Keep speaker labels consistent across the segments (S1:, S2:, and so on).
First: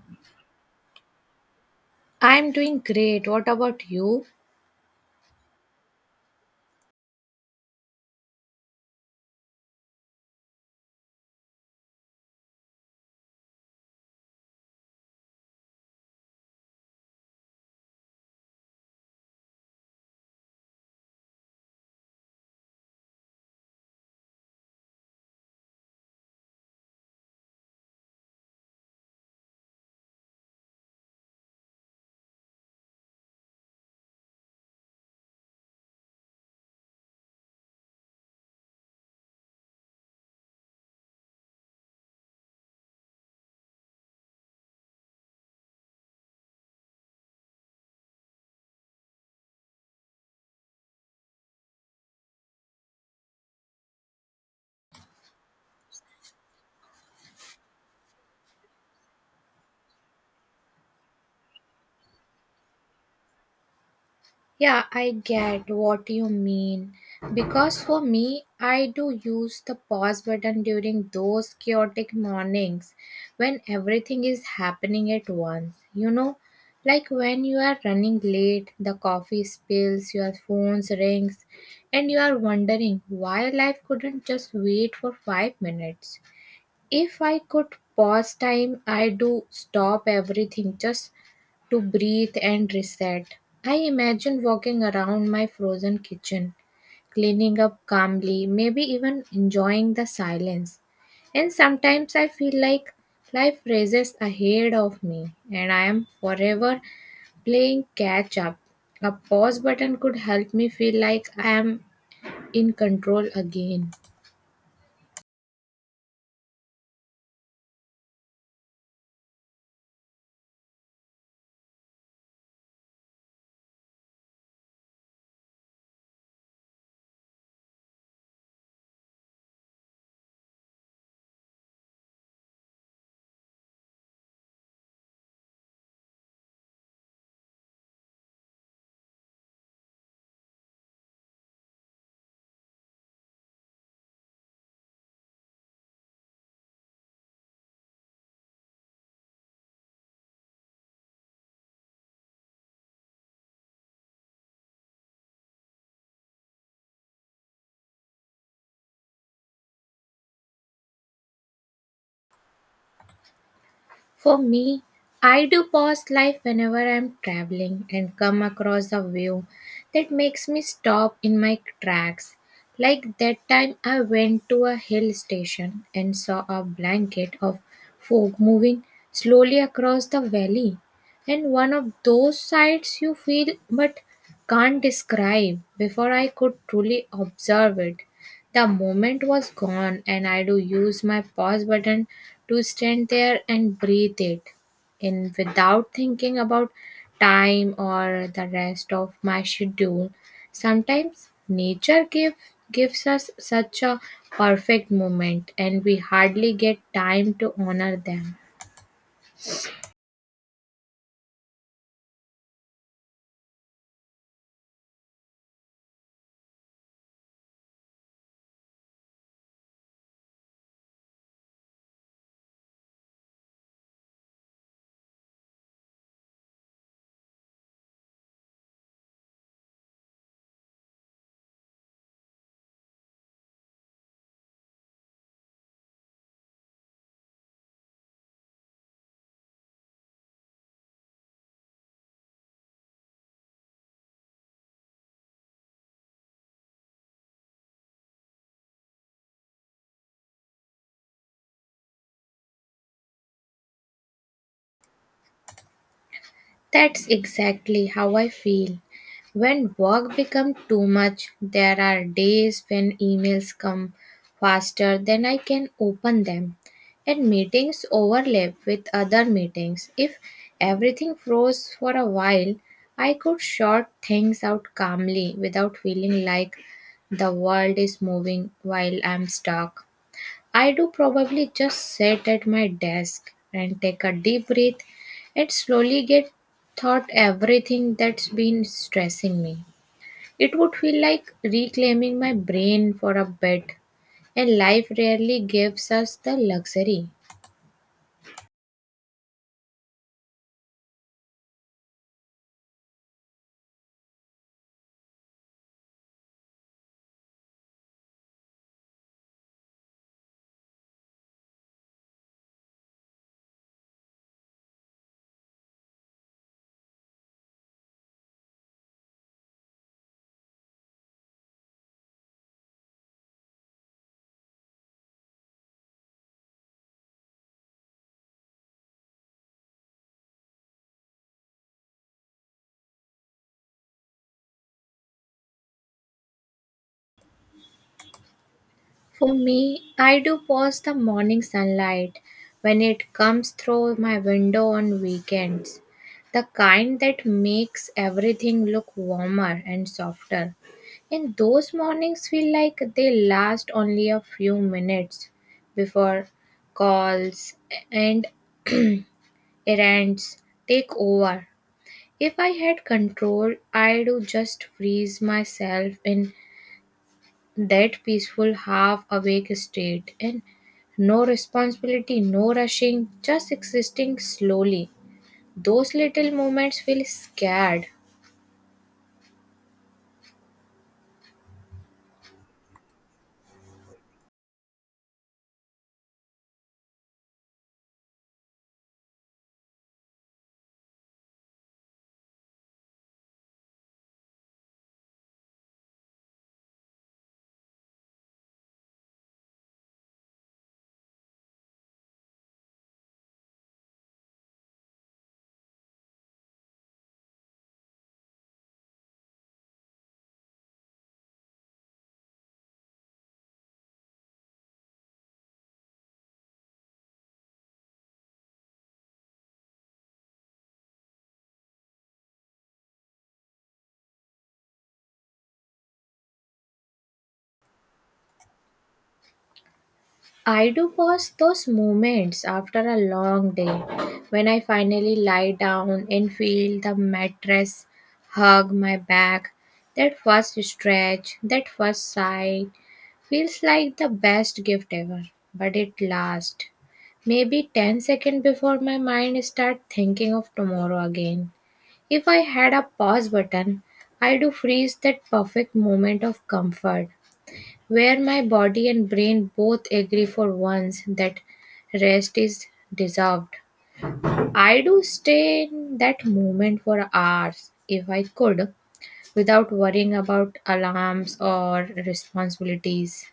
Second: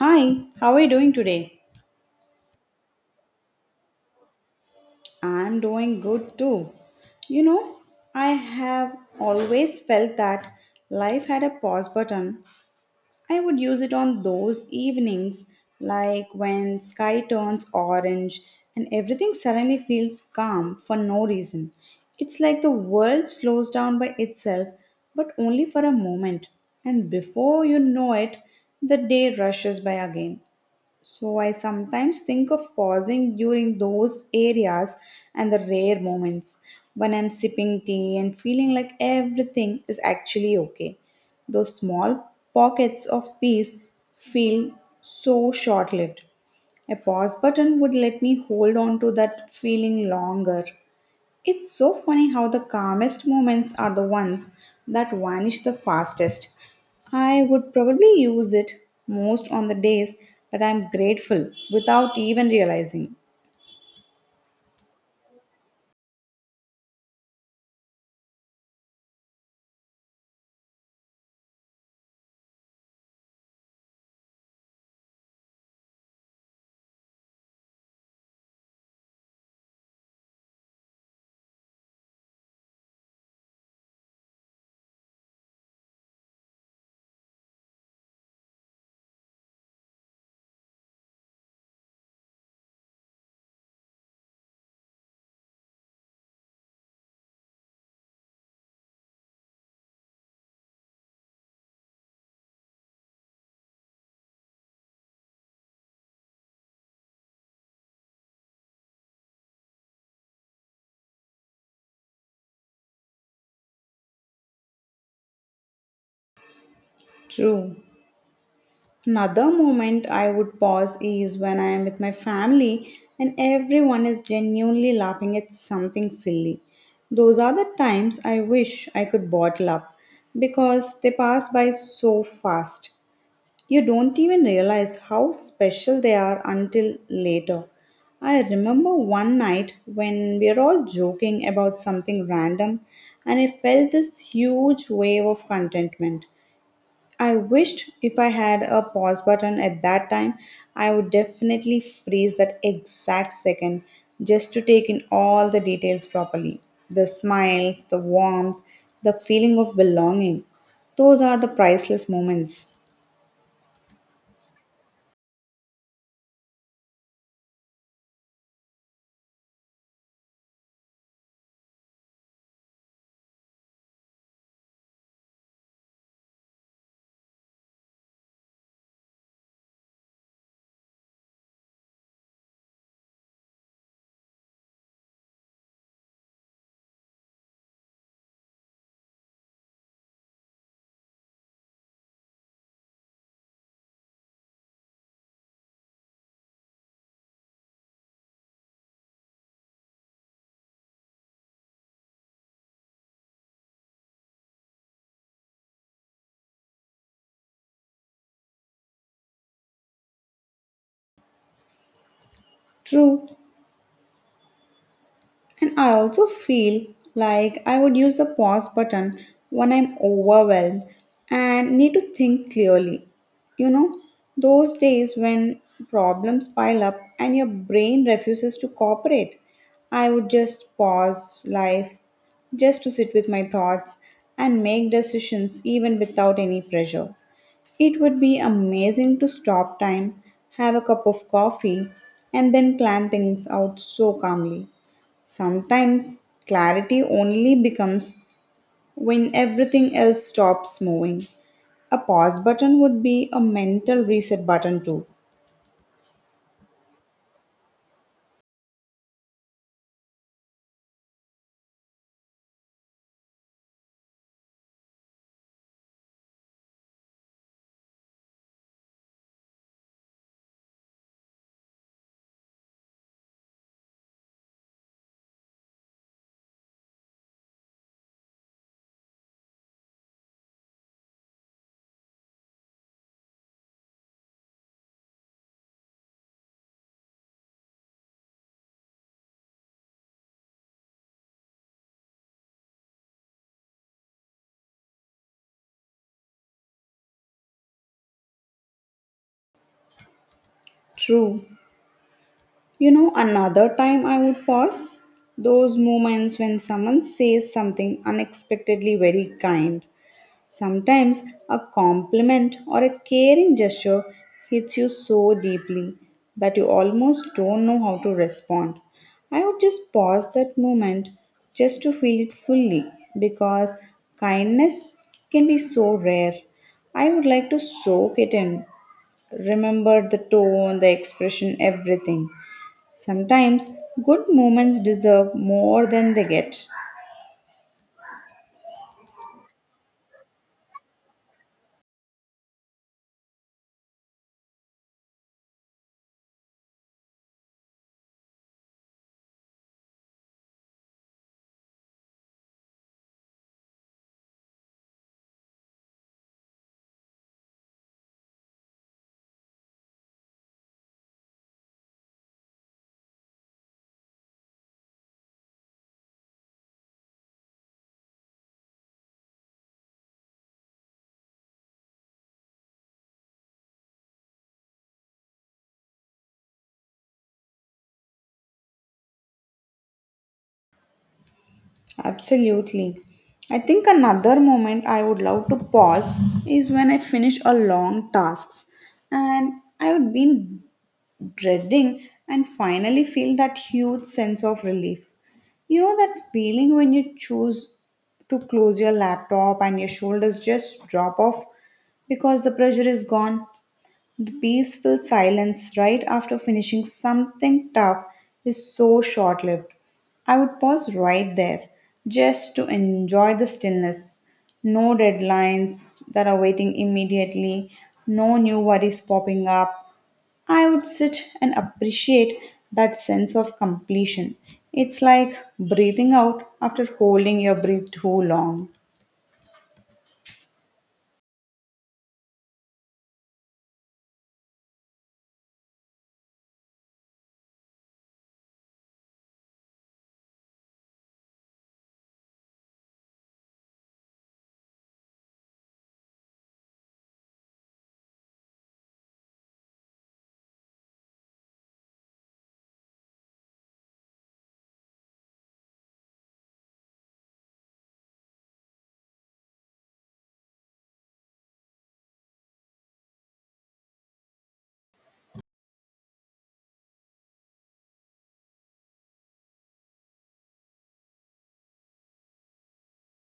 S1: Hi, how are you doing today?
S2: I'm doing great. What about you?
S1: I'm doing good too. You know, I have always felt that life had a pause button. I would use it on those evenings, like when sky turns orange and everything suddenly feels calm for no reason. It's like the world slows down by itself, but only for a moment. And before you know it, the day rushes by again. So I sometimes think of pausing during those areas and the rare moments when I'm sipping tea and feeling like everything is actually okay. Those small pockets of peace feel so short lived. A pause button would let me hold on to that feeling longer. It's so funny how the calmest moments are the ones that vanish the fastest. I would probably use it most on the days that I'm grateful without even realizing.
S2: Yeah, I get what you mean. Because for me, I do use the pause button during those chaotic mornings when everything is happening at once. You know, like when you are running late, the coffee spills, your phone rings, and you are wondering why life couldn't just wait for 5 minutes. If I could pause time, I do stop everything just to breathe and reset. I imagine walking around my frozen kitchen, cleaning up calmly, maybe even enjoying the silence. And sometimes I feel like life races ahead of me and I am forever playing catch up. A pause button could help me feel like I am in control again.
S1: True. Another moment I would pause is when I am with my family and everyone is genuinely laughing at something silly. Those are the times I wish I could bottle up because they pass by so fast. You don't even realize how special they are until later. I remember one night when we were all joking about something random and I felt this huge wave of contentment. I wished if I had a pause button at that time, I would definitely freeze that exact second just to take in all the details properly. The smiles, the warmth, the feeling of belonging. Those are the priceless moments.
S2: For me, I do pause life whenever I'm traveling and come across a view that makes me stop in my tracks. Like that time I went to a hill station and saw a blanket of fog moving slowly across the valley. And one of those sights you feel but can't describe before I could truly observe it. The moment was gone, and I do use my pause button to stand there and breathe it in without thinking about time or the rest of my schedule. Sometimes gives us such a perfect moment, and we hardly get time to honor them.
S1: True. And I also feel like I would use the pause button when I'm overwhelmed and need to think clearly. You know, those days when problems pile up and your brain refuses to cooperate, I would just pause life just to sit with my thoughts and make decisions even without any pressure. It would be amazing to stop time, have a cup of coffee, and then plan things out so calmly. Sometimes clarity only becomes when everything else stops moving. A pause button would be a mental reset button too.
S2: That's exactly how I feel. When work becomes too much, there are days when emails come faster than I can open them, and meetings overlap with other meetings. If everything froze for a while, I could sort things out calmly without feeling like the world is moving while I'm stuck. I do probably just sit at my desk and take a deep breath and slowly get thought everything that's been stressing me. It would feel like reclaiming my brain for a bit, and life rarely gives us the luxury.
S1: True. You know, another time I would pause? Those moments when someone says something unexpectedly very kind. Sometimes a compliment or a caring gesture hits you so deeply that you almost don't know how to respond. I would just pause that moment just to feel it fully because kindness can be so rare. I would like to soak it in, remember the tone, the expression, everything. Sometimes good moments deserve more than they get.
S2: For me, I do pause the morning sunlight when it comes through my window on weekends. The kind that makes everything look warmer and softer. And those mornings feel like they last only a few minutes before calls and errands take over. If I had control, I'd just freeze myself in that peaceful half awake state and no responsibility, no rushing, just existing slowly. Those little moments feel scared.
S1: Absolutely. I think another moment I would love to pause is when I finish a long task and I would be dreading and finally feel that huge sense of relief. You know that feeling when you choose to close your laptop and your shoulders just drop off because the pressure is gone? The peaceful silence right after finishing something tough is so short lived. I would pause right there just to enjoy the stillness. No deadlines that are waiting immediately, no new worries popping up. I would sit and appreciate that sense of completion. It's like breathing out after holding your breath too long.
S2: I do pause those moments after a long day when I finally lie down and feel the mattress hug my back. That first stretch, that first sigh, feels like the best gift ever, but it lasts maybe 10 seconds before my mind start thinking of tomorrow again. If I had a pause button, I do freeze that perfect moment of comfort where my body and brain both agree for once that rest is deserved. I do stay in that moment for hours if I could without worrying about alarms or responsibilities.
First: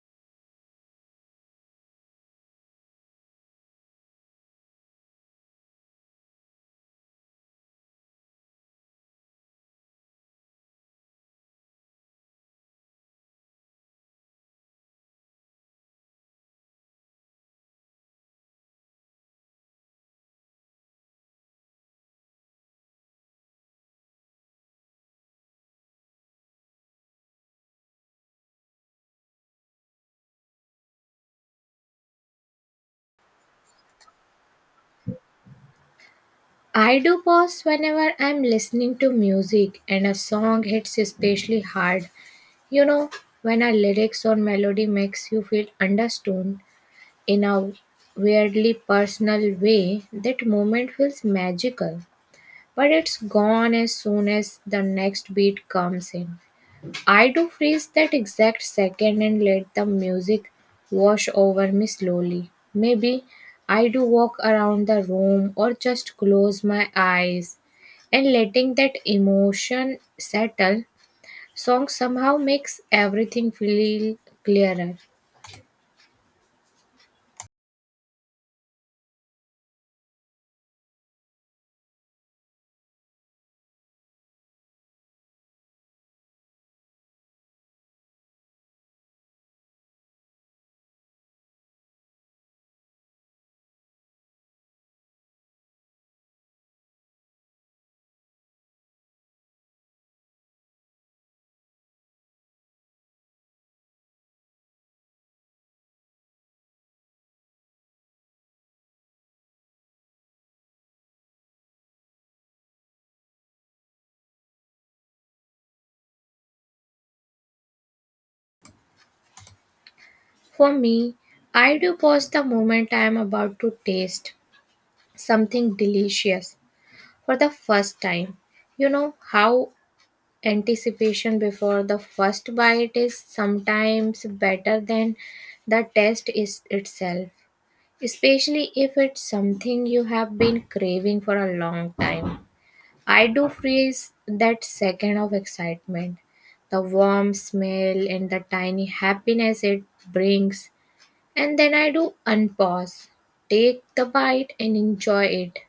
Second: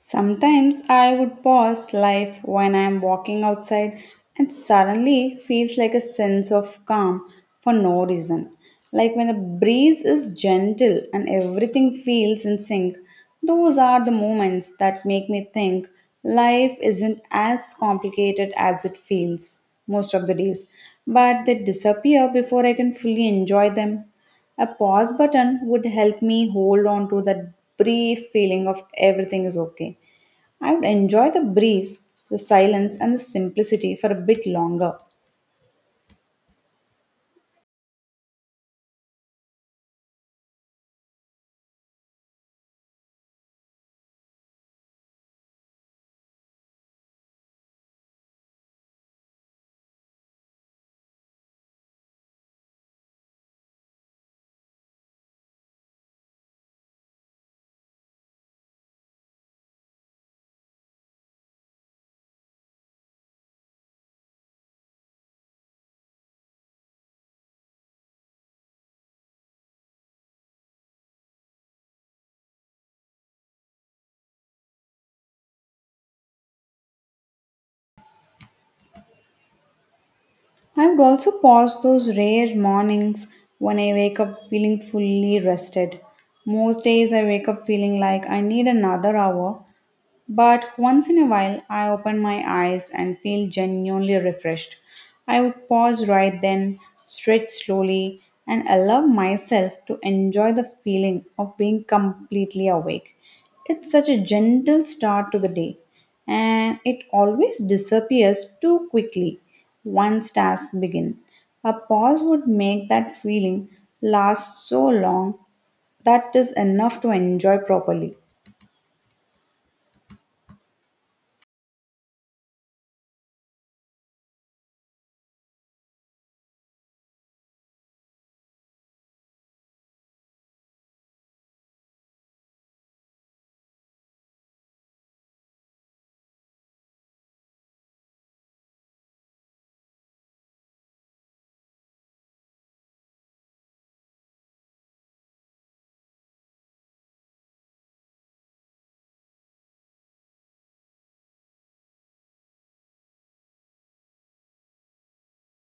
S1: Sometimes I would pause life when I am walking outside and suddenly feels like a sense of calm for no reason. Like when the breeze is gentle and everything feels in sync, those are the moments that make me think life isn't as complicated as it feels most of the days, but they disappear before I can fully enjoy them. A pause button would help me hold on to that brief feeling of everything is okay. I would enjoy the breeze, the silence, and the simplicity for a bit longer.
S2: I do pause whenever I'm listening to music and a song hits especially hard. You know, when a lyrics or melody makes you feel understood in a weirdly personal way, that moment feels magical. But it's gone as soon as the next beat comes in. I do freeze that exact second and let the music wash over me slowly. Maybe I do walk around the room or just close my eyes and letting that emotion settle. Song somehow makes everything feel clearer.
S1: I would also pause those rare mornings when I wake up feeling fully rested. Most days I wake up feeling like I need another hour, but once in a while, I open my eyes and feel genuinely refreshed. I would pause right then, stretch slowly, and allow myself to enjoy the feeling of being completely awake. It's such a gentle start to the day, and it always disappears too quickly once tasks begin. A pause would make that feeling last so long that is enough to enjoy properly.
S2: For me, I do pause the moment I am about to taste something delicious for the first time. You know how anticipation before the first bite is sometimes better than the taste is itself, especially if it's something you have been craving for a long time. I do freeze that second of excitement, the warm smell and the tiny happiness it brings, and then I do unpause, take the bite and enjoy it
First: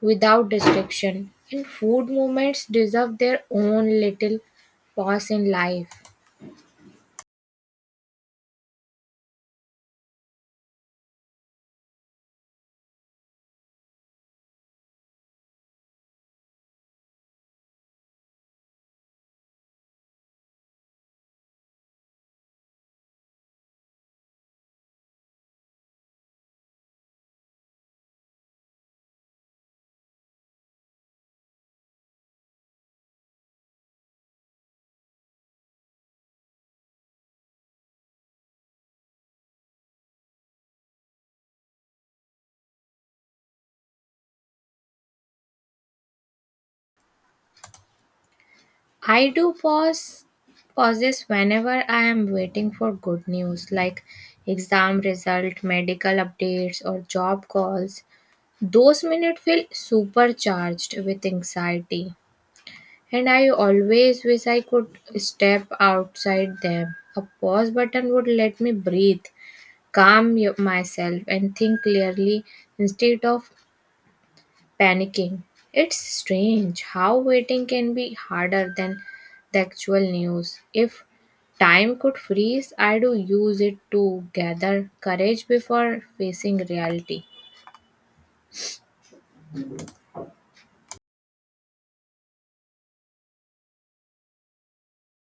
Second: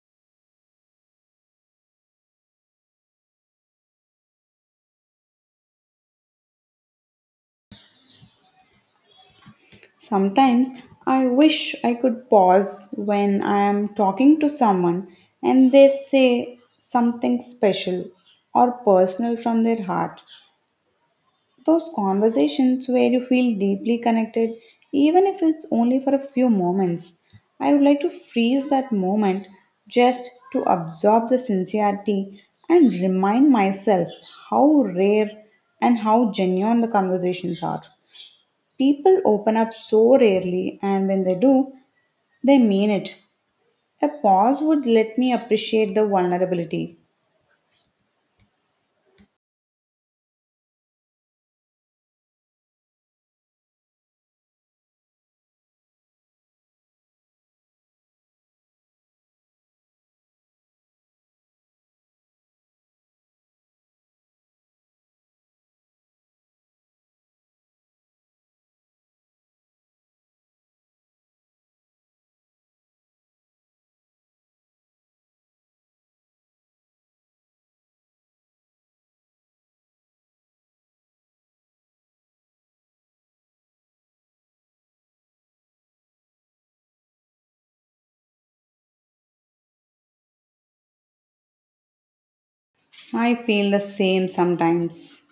S2: without restriction. And food movements deserve their own little pause in life.
S1: Sometimes I wish I could pause when I am talking to someone and they say something special or personal from their heart. Those conversations where you feel deeply connected, even if it's only for a few moments. I would like to freeze that moment just to absorb the sincerity and remind myself how rare and how genuine the conversations are. People open up so rarely, and when they do, they mean it. A pause would let me appreciate the vulnerability.
S2: I do pause pauses whenever I am waiting for good news like exam result, medical updates or job calls. Those minutes feel supercharged with anxiety and I always wish I could step outside them. A pause button would let me breathe, myself, and think clearly instead of panicking. It's strange how waiting can be harder than the actual news. If time could freeze, I do use it to gather courage before facing reality.
S1: I feel the same sometimes.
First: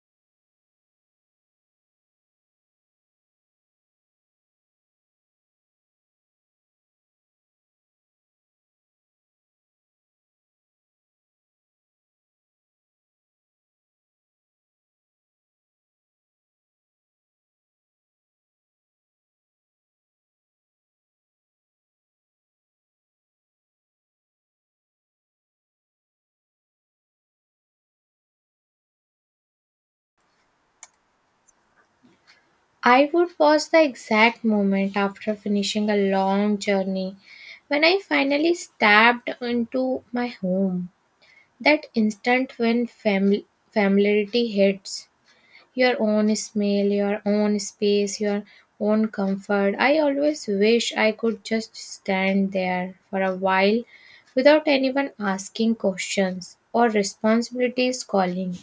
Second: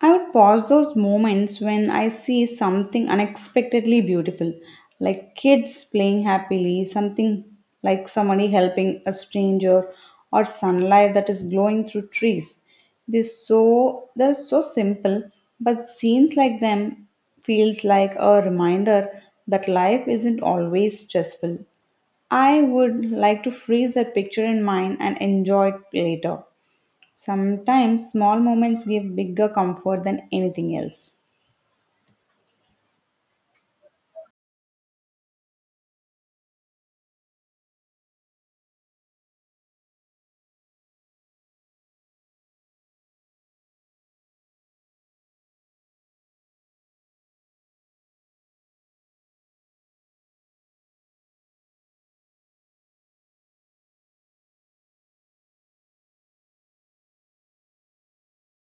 S1: I would pause those moments when I see something unexpectedly beautiful, like kids playing happily, something like somebody helping a stranger, or sunlight that is glowing through trees. They're so simple, but scenes like them feels like a reminder that life isn't always stressful. I would like to freeze that picture in mind and enjoy it later. Sometimes small moments give bigger comfort than anything else.
S2: I would pause the exact moment after finishing a long journey when I finally stepped into my home. That instant when familiarity hits your own smell, your own space, your own comfort. I always wish I could just stand there for a while without anyone asking questions or responsibilities calling.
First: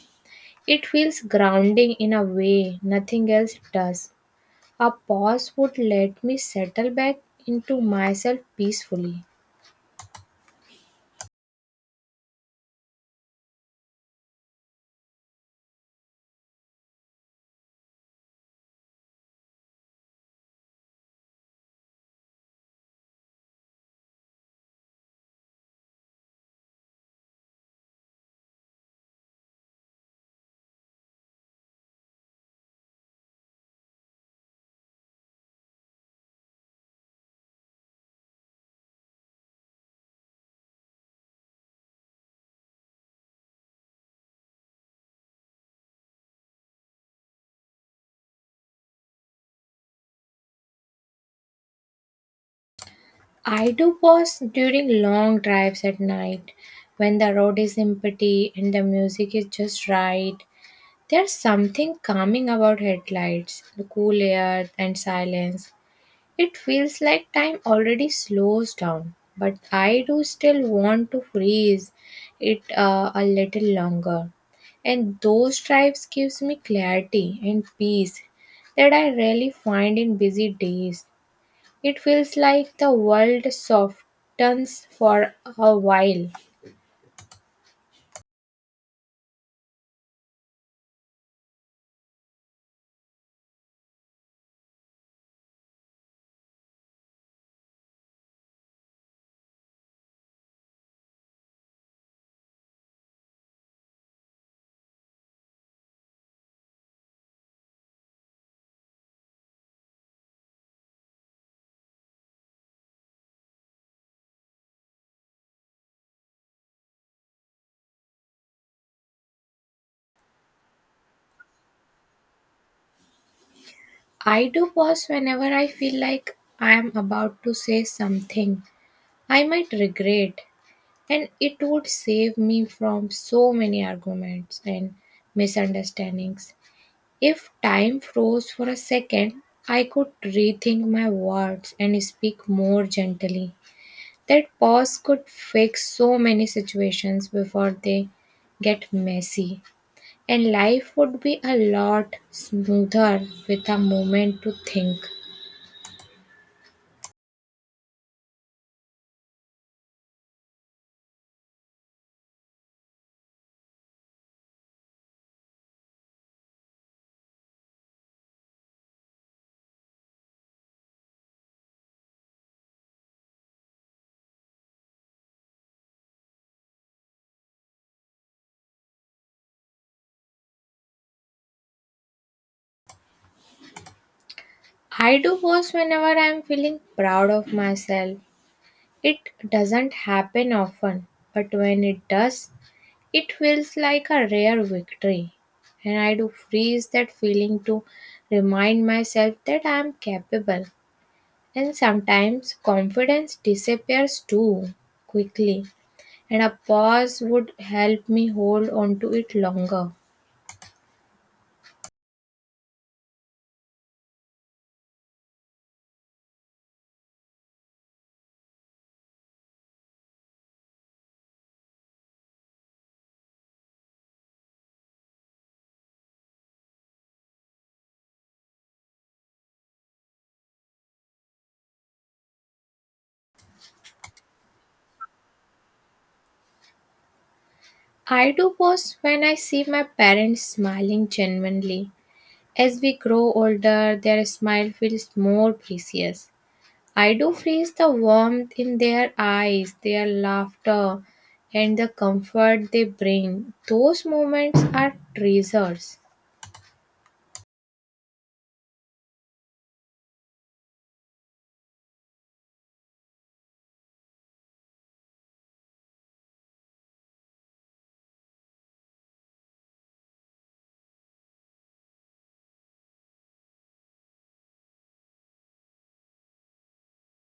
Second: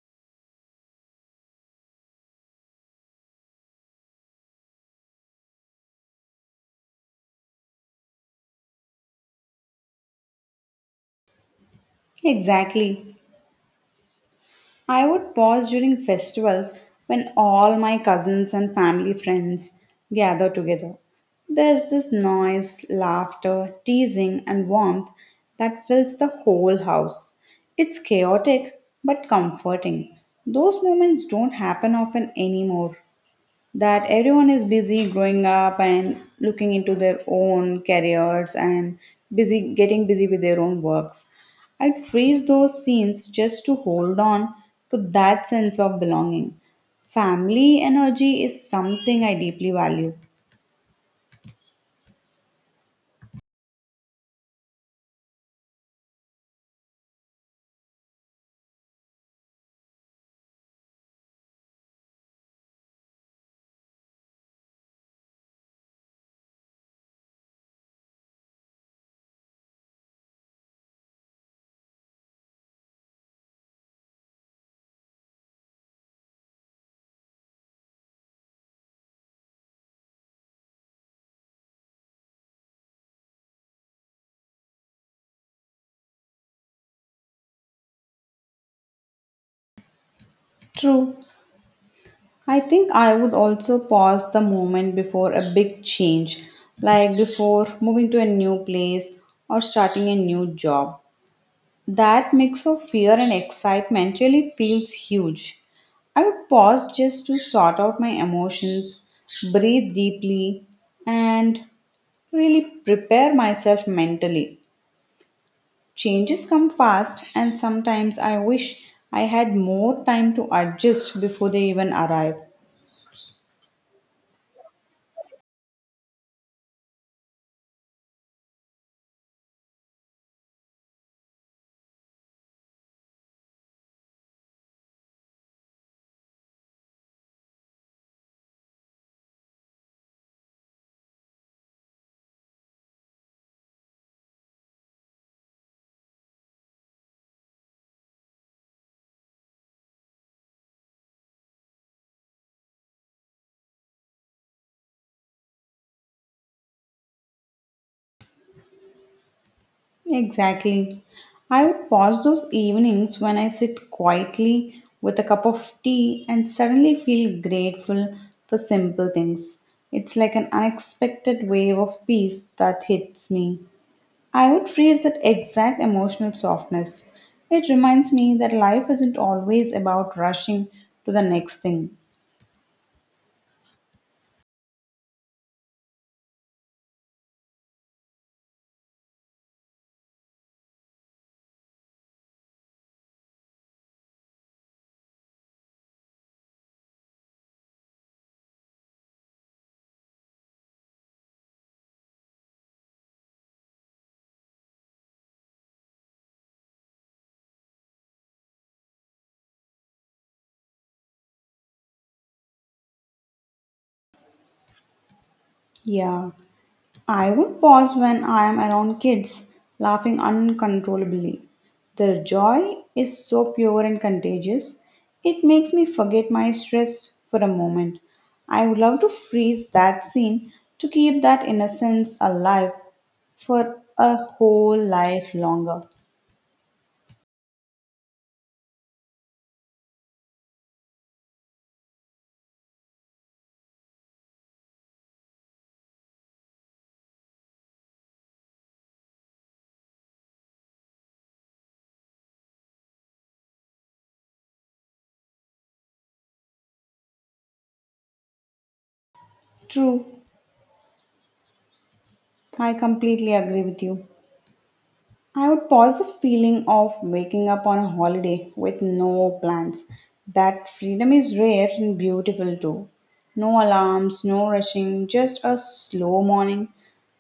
S2: It feels grounding in a way nothing else does. A pause would let me settle back into myself peacefully.
S1: Exactly. I would pause during festivals when all my cousins and family friends gather together. There's this noise, laughter, teasing, and warmth that fills the whole house. It's chaotic but comforting. Those moments don't happen often anymore. That everyone is busy growing up and looking into their own careers and busy getting busy with their own works. I'd freeze those scenes just to hold on to that sense of belonging. Family energy is something I deeply value.
S2: I do pause during long drives at night when the road is empty and the music is just right. There's something calming about headlights, the cool air, and silence. It feels like time already slows down, but I do still want to freeze it a little longer. And those drives gives me clarity and peace that I rarely find in busy days. It feels like the world softens for a while.
S1: True. I think I would also pause the moment before a big change, like before moving to a new place or starting a new job. That mix of fear and excitement really feels huge. I would pause just to sort out my emotions, breathe deeply, and really prepare myself mentally. Changes come fast, and sometimes I wish I had more time to adjust before they even arrive.
S2: I do pause whenever I feel like I am about to say something I might regret, and it would save me from so many arguments and misunderstandings. If time froze for a second, I could rethink my words and speak more gently. That pause could fix so many situations before they get messy, and life would be a lot smoother with a moment to think.
S1: Exactly. I would pause those evenings when I sit quietly with a cup of tea and suddenly feel grateful for simple things. It's like an unexpected wave of peace that hits me. I would freeze that exact emotional softness. It reminds me that life isn't always about rushing to the next thing.
S2: I do pause whenever I am feeling proud of myself. It doesn't happen often, but when it does, it feels like a rare victory. And I do freeze that feeling to remind myself that I am capable. And sometimes confidence disappears too quickly, and a pause would help me hold on to it longer.
S1: Yeah. I would pause when I am around kids laughing uncontrollably. Their joy is so pure and contagious, it makes me forget my stress for a moment. I would love to freeze that scene to keep that innocence alive for a whole life longer.
S2: I do pause when I see my parents smiling genuinely. As we grow older, their smile feels more precious. I do freeze the warmth in their eyes, their laughter, and the comfort they bring. Those moments are treasures.
S1: True, I completely agree with you. I would pause the feeling of waking up on a holiday with no plans. That freedom is rare and beautiful too. No alarms, no rushing, just a slow morning.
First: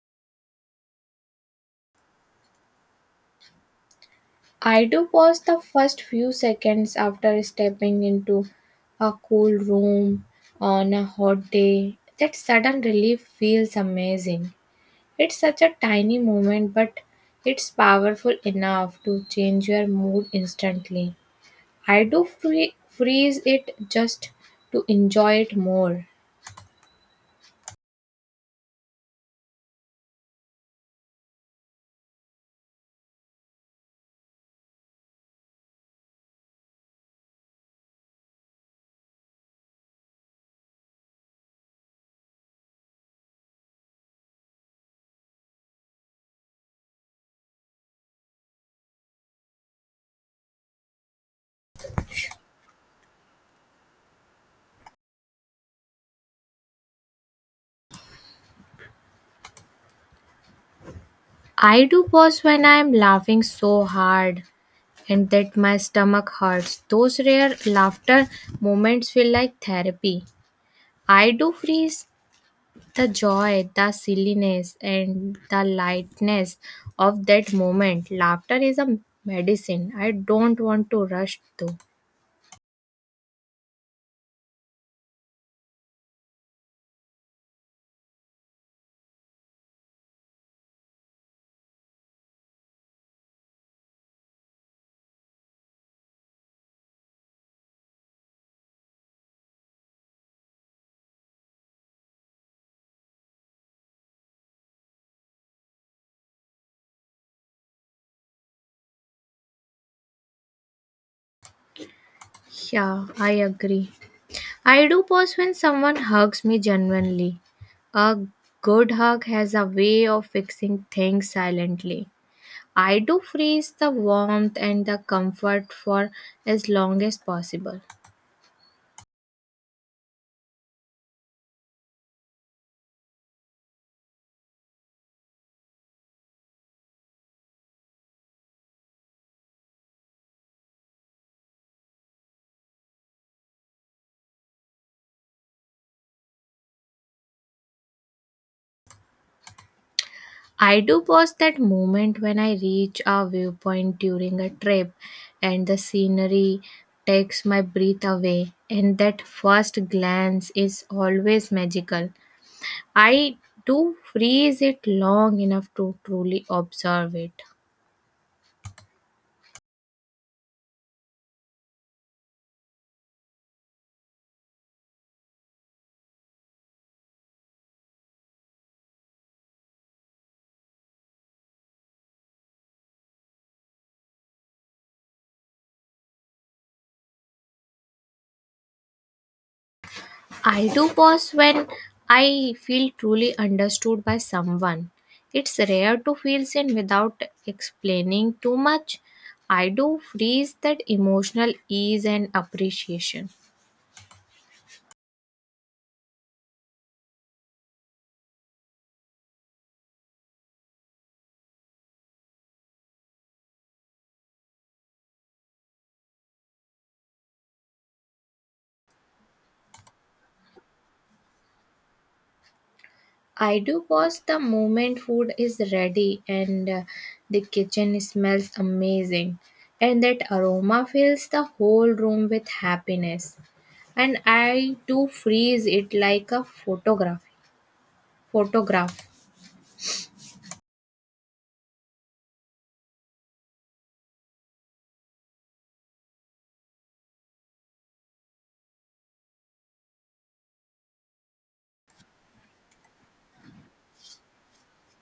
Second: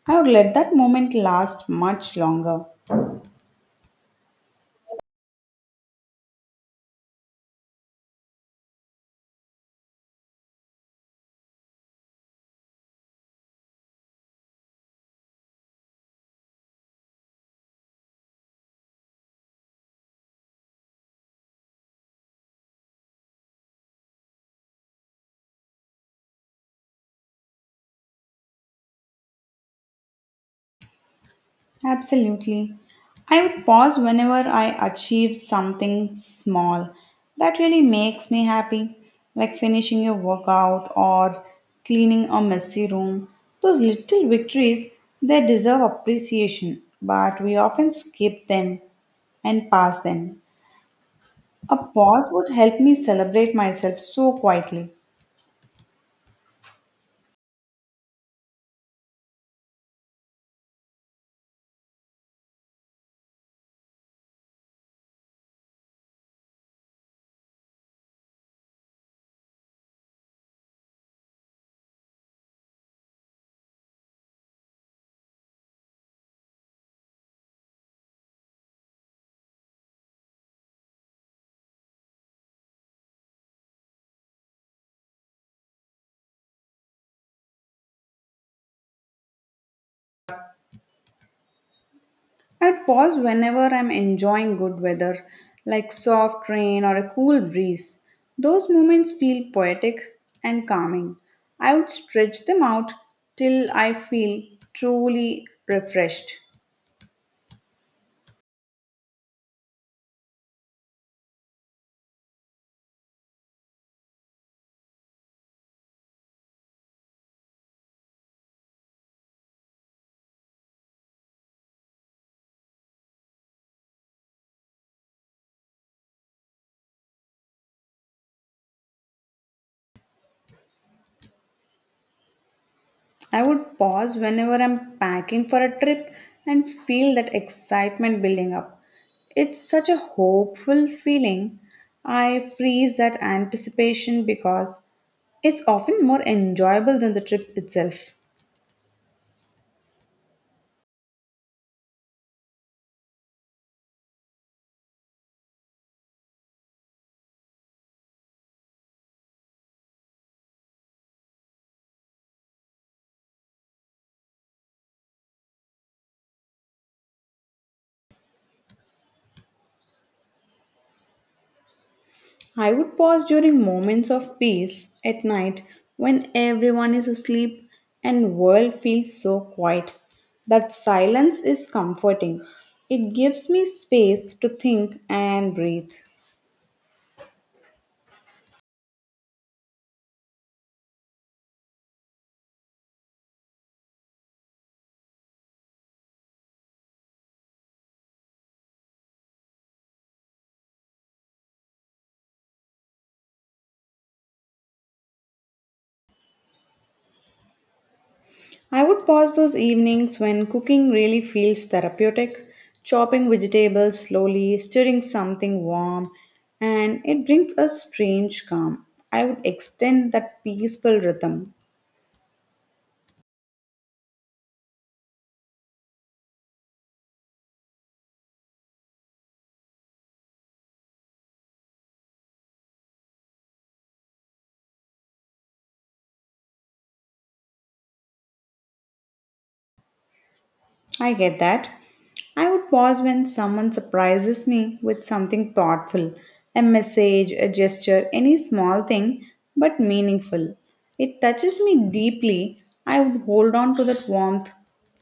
S1: I would let that moment last much longer.
S2: I do pause the first few seconds after stepping into a cool room on a hot day. That sudden relief feels amazing. It's such a tiny moment, but it's powerful enough to change your mood instantly. I do freeze it just to enjoy it more.
S1: Absolutely. I would pause whenever I achieve something small that really makes me happy, like finishing a workout or cleaning a messy room. Those little victories, they deserve appreciation, but we often skip them and pass them. A pause would help me celebrate myself so quietly.
S2: I do pause when I am laughing so hard and that my stomach hurts. Those rare laughter moments feel like therapy. I do freeze the joy, the silliness, and the lightness of that moment. Laughter is a medicine. I don't want to rush though.
S1: I pause whenever I'm enjoying good weather, like soft rain or a cool breeze. Those moments feel poetic and calming. I would stretch them out till I feel truly refreshed.
S2: Yeah, I agree. I do pause when someone hugs me genuinely. A good hug has a way of fixing things silently. I do freeze the warmth and the comfort for as long as possible.
S1: I would pause whenever I'm packing for a trip and feel that excitement building up. It's such a hopeful feeling. I freeze that anticipation because it's often more enjoyable than the trip itself.
S2: I do pause that moment when I reach a viewpoint during a trip and the scenery takes my breath away, and that first glance is always magical. I do freeze it long enough to truly observe it.
S1: I would pause during moments of peace at night when everyone is asleep and world feels so quiet. That silence is comforting. It gives me space to think and breathe.
S2: I do pause when I feel truly understood by someone. It's rare to feel seen without explaining too much. I do freeze that emotional ease and appreciation.
S1: I would pause those evenings when cooking really feels therapeutic, chopping vegetables slowly, stirring something warm, and it brings a strange calm. I would extend that peaceful rhythm.
S2: I do pause the moment food is ready and the kitchen smells amazing, and that aroma fills the whole room with happiness. And I do freeze it like a photograph. Photograph.
S1: I get that. I would pause when someone surprises me with something thoughtful, a message, a gesture, any small thing, but meaningful. It touches me deeply. I would hold on to that warmth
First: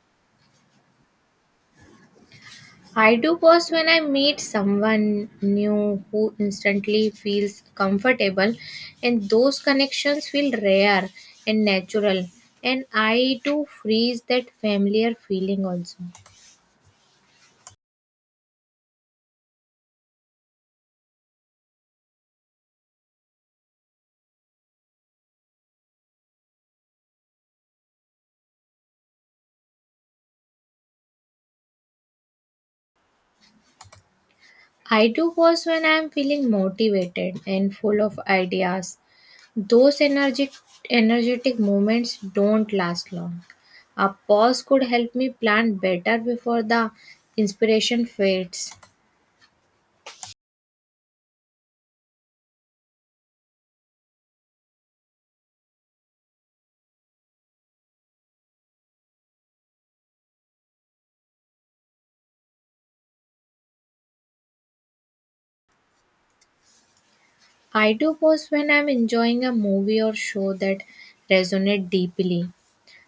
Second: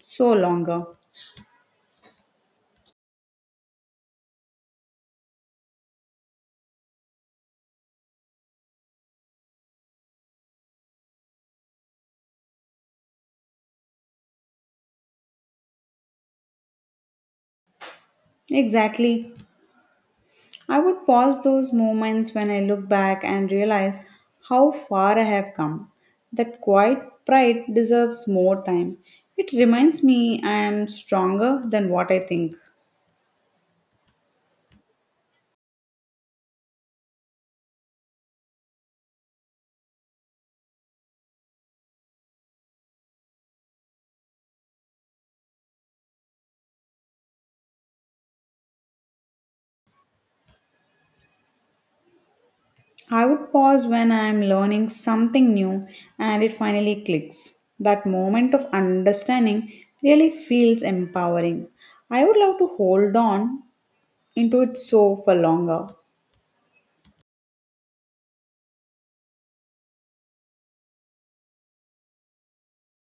S1: so longer.
S2: I do pause when I meet someone new who instantly feels comfortable, and those connections feel rare and natural. And I do freeze that familiar feeling also.
S1: Exactly. I would pause those moments when I look back and realize how far I have come. That quiet pride deserves more time. It reminds me I am stronger than what I think.
S2: I do pause when I am feeling motivated and full of ideas. Those energetic moments don't last long. A pause could help me plan better before the inspiration fades.
S1: I would pause when I am learning something new and it finally clicks. That moment of understanding really feels empowering. I would love to hold on into it so for longer.
S2: I do pause when I'm enjoying a movie or show that resonate deeply.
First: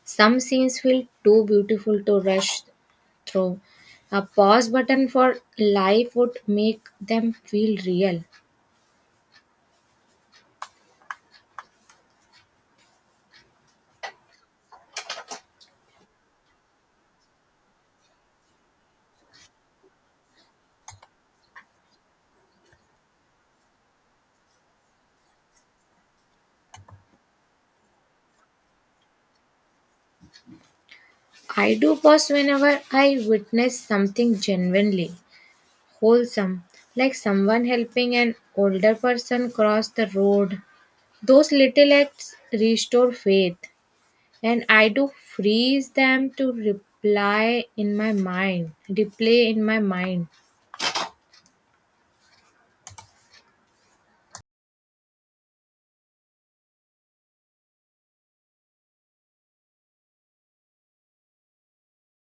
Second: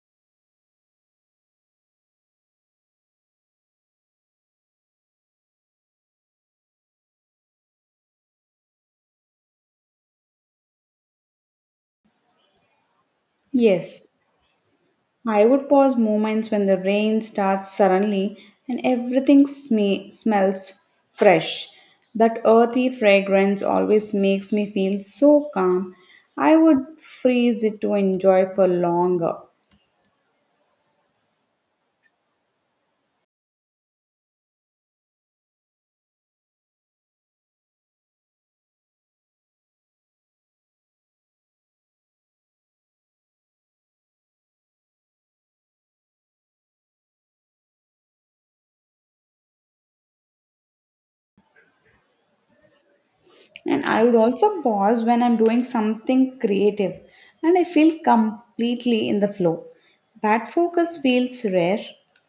S2: Some scenes feel too beautiful to rush through. A pause button for life would make them feel real.
S1: Yes, I would pause moments when the rain starts suddenly and everything smells fresh. That earthy fragrance always makes me feel so calm. I would freeze it to enjoy for longer.
S2: I do pause whenever I witness something genuinely wholesome, like someone helping an older person cross the road. Those little acts restore faith, and I do freeze them to reply in my mind, replay in my mind.
S1: And I would also pause when I'm doing something creative and I feel completely in the flow. That focus feels rare.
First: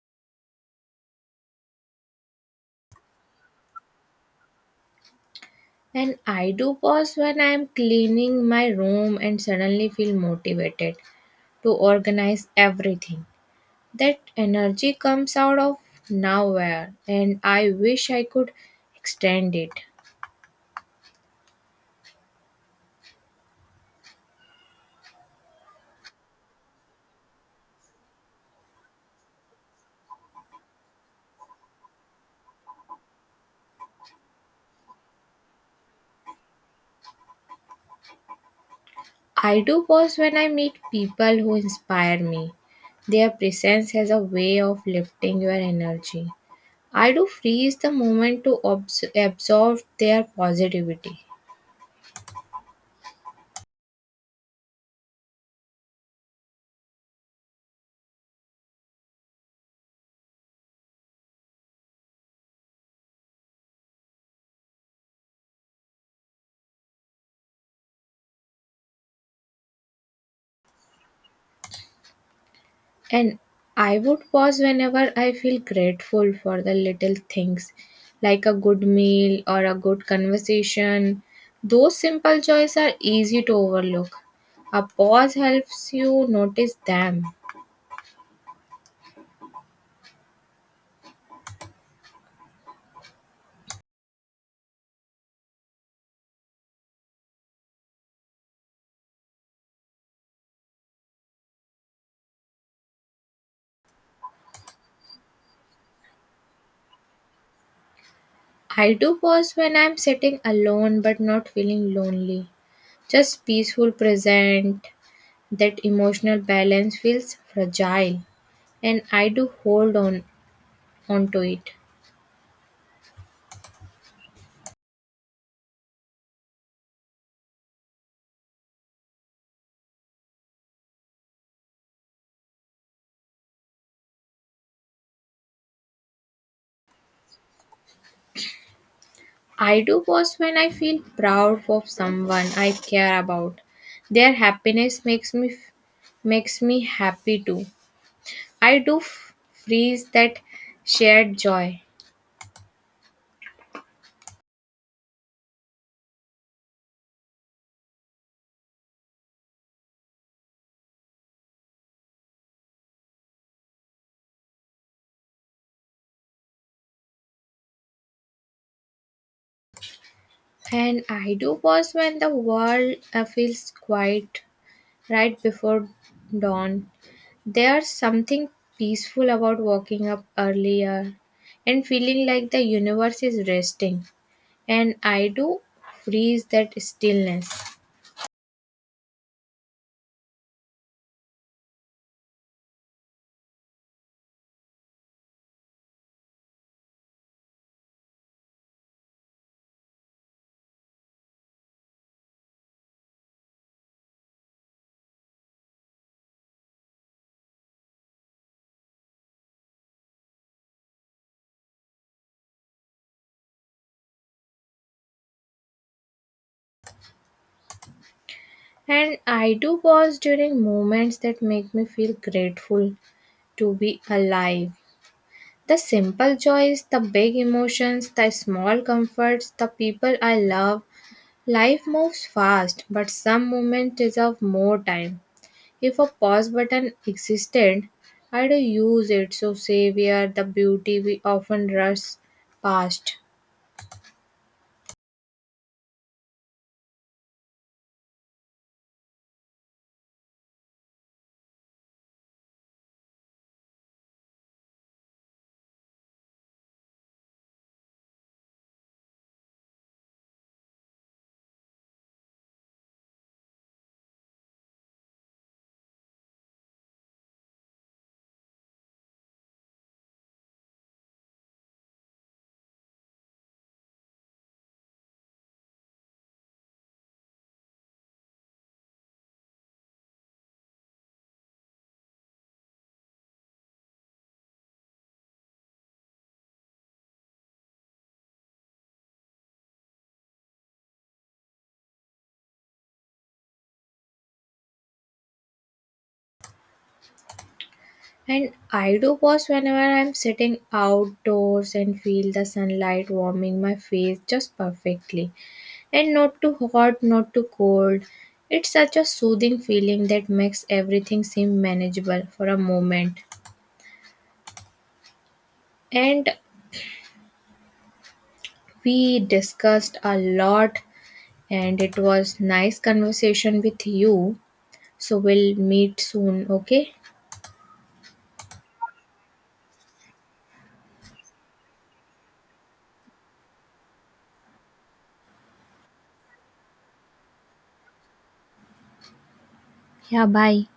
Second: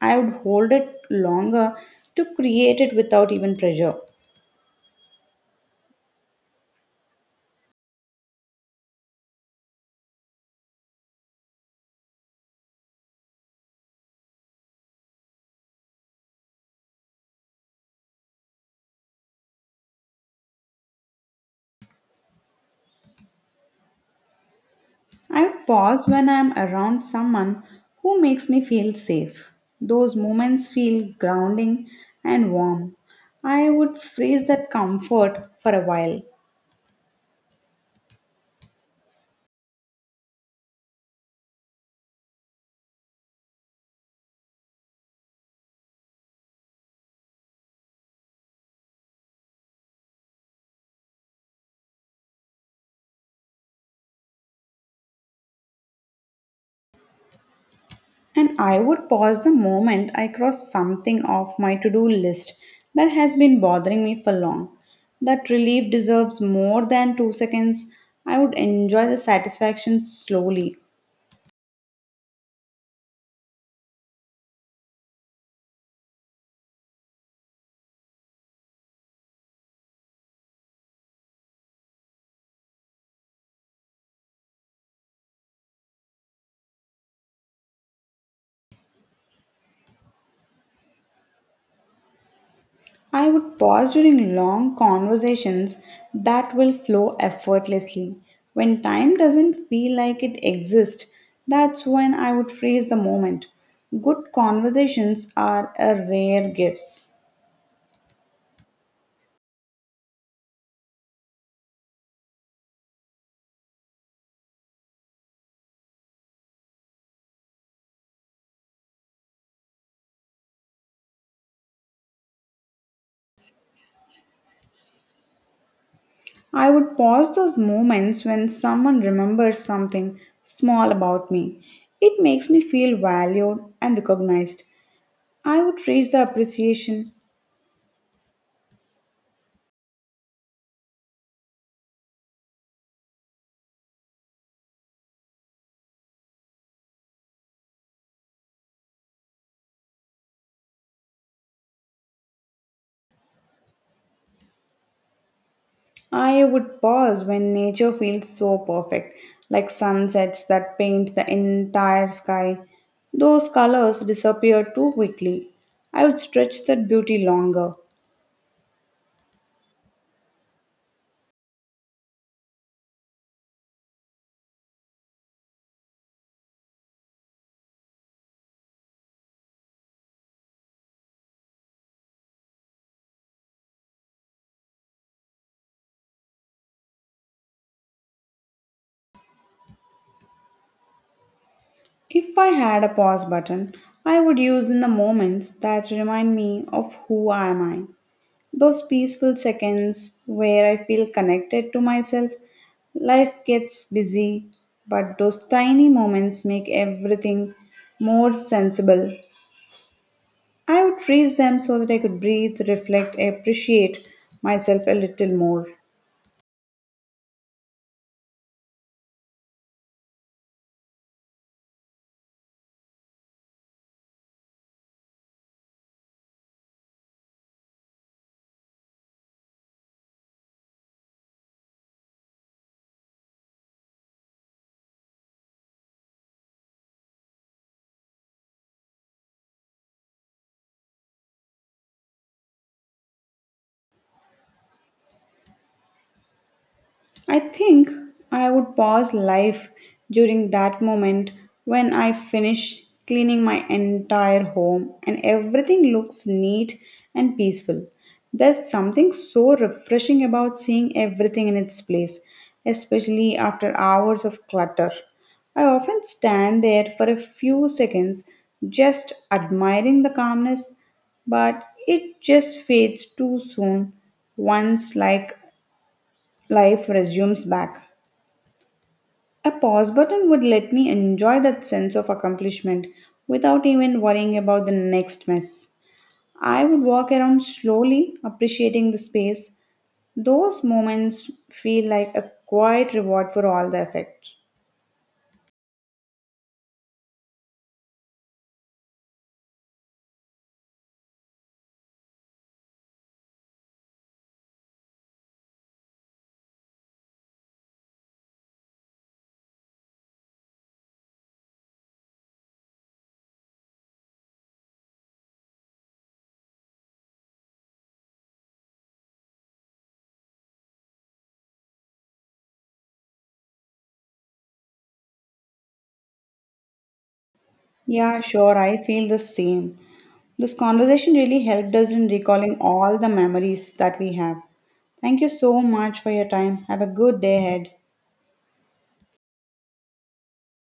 S1: I would hold it longer to create it without even pressure.
S2: And I do pause when I am cleaning my room and suddenly feel motivated to organize everything. That energy comes out of nowhere, and I wish I could extend it.
S1: I would pause when I'm around someone who makes me feel safe. Those moments feel grounding and warm. I would freeze that comfort for a while.
S2: I do pause when I meet people who inspire me. Their presence has a way of lifting your energy. I do freeze the moment to absorb their positivity.
S1: And I would pause the moment I cross something off my to do list that has been bothering me for long. That relief deserves more than 2 seconds. I would enjoy the satisfaction slowly.
S2: And I would pause whenever I feel grateful for the little things, like a good meal or a good conversation. Those simple joys are easy to overlook. A pause helps you notice them.
S1: I would pause during long conversations that will flow effortlessly. When time doesn't feel like it exists, that's when I would freeze the moment. Good conversations are a rare gifts.
S2: I do pause when I'm sitting alone but not feeling lonely. Just peaceful present, that emotional balance feels fragile and I do hold on onto it.
S1: I would pause those moments when someone remembers something small about me. It makes me feel valued and recognized. I would praise the appreciation.
S2: I do pause when I feel proud of someone I care about. Their happiness makes me happy too. I do freeze that shared joy.
S1: I would pause when nature feels so perfect, like sunsets that paint the entire sky. Those colors disappear too quickly. I would stretch that beauty longer.
S2: And I do pause when the world feels quiet right before dawn. There's something peaceful about waking up earlier and feeling like the universe is resting. And I do freeze that stillness.
S1: If I had a pause button, I would use in the moments that remind me of who am I. Those peaceful seconds where I feel connected to myself. Life gets busy, but those tiny moments make everything more sensible. I would freeze them so that I could breathe, reflect, appreciate myself a little more.
S2: And I do pause during moments that make me feel grateful to be alive. The simple joys, the big emotions, the small comforts, the people I love. Life moves fast, but some moments deserve more time. If a pause button existed, I'd use it so savor the beauty we often rush past.
S1: I think I would pause life during that moment when I finish cleaning my entire home and everything looks neat and peaceful. There's something so refreshing about seeing everything in its place, especially after hours of clutter. I often stand there for a few seconds just admiring the calmness, but it just fades too soon once like life resumes back. A pause button would let me enjoy that sense of accomplishment without even worrying about the next mess. I would walk around slowly, appreciating the space. Those moments feel like a quiet reward for all the effort.
S2: And I do pause whenever I'm sitting outdoors and feel the sunlight warming my face just perfectly. And not too hot, not too cold. It's such a soothing feeling that makes everything seem manageable for a moment. And we discussed a lot and it was nice conversation with you. So we'll meet soon, okay?
S1: Yeah, sure, I feel the same. This conversation really helped us in recalling all the memories that we have. Thank you so much for your time. Have a good day ahead.
S2: Yeah, bye.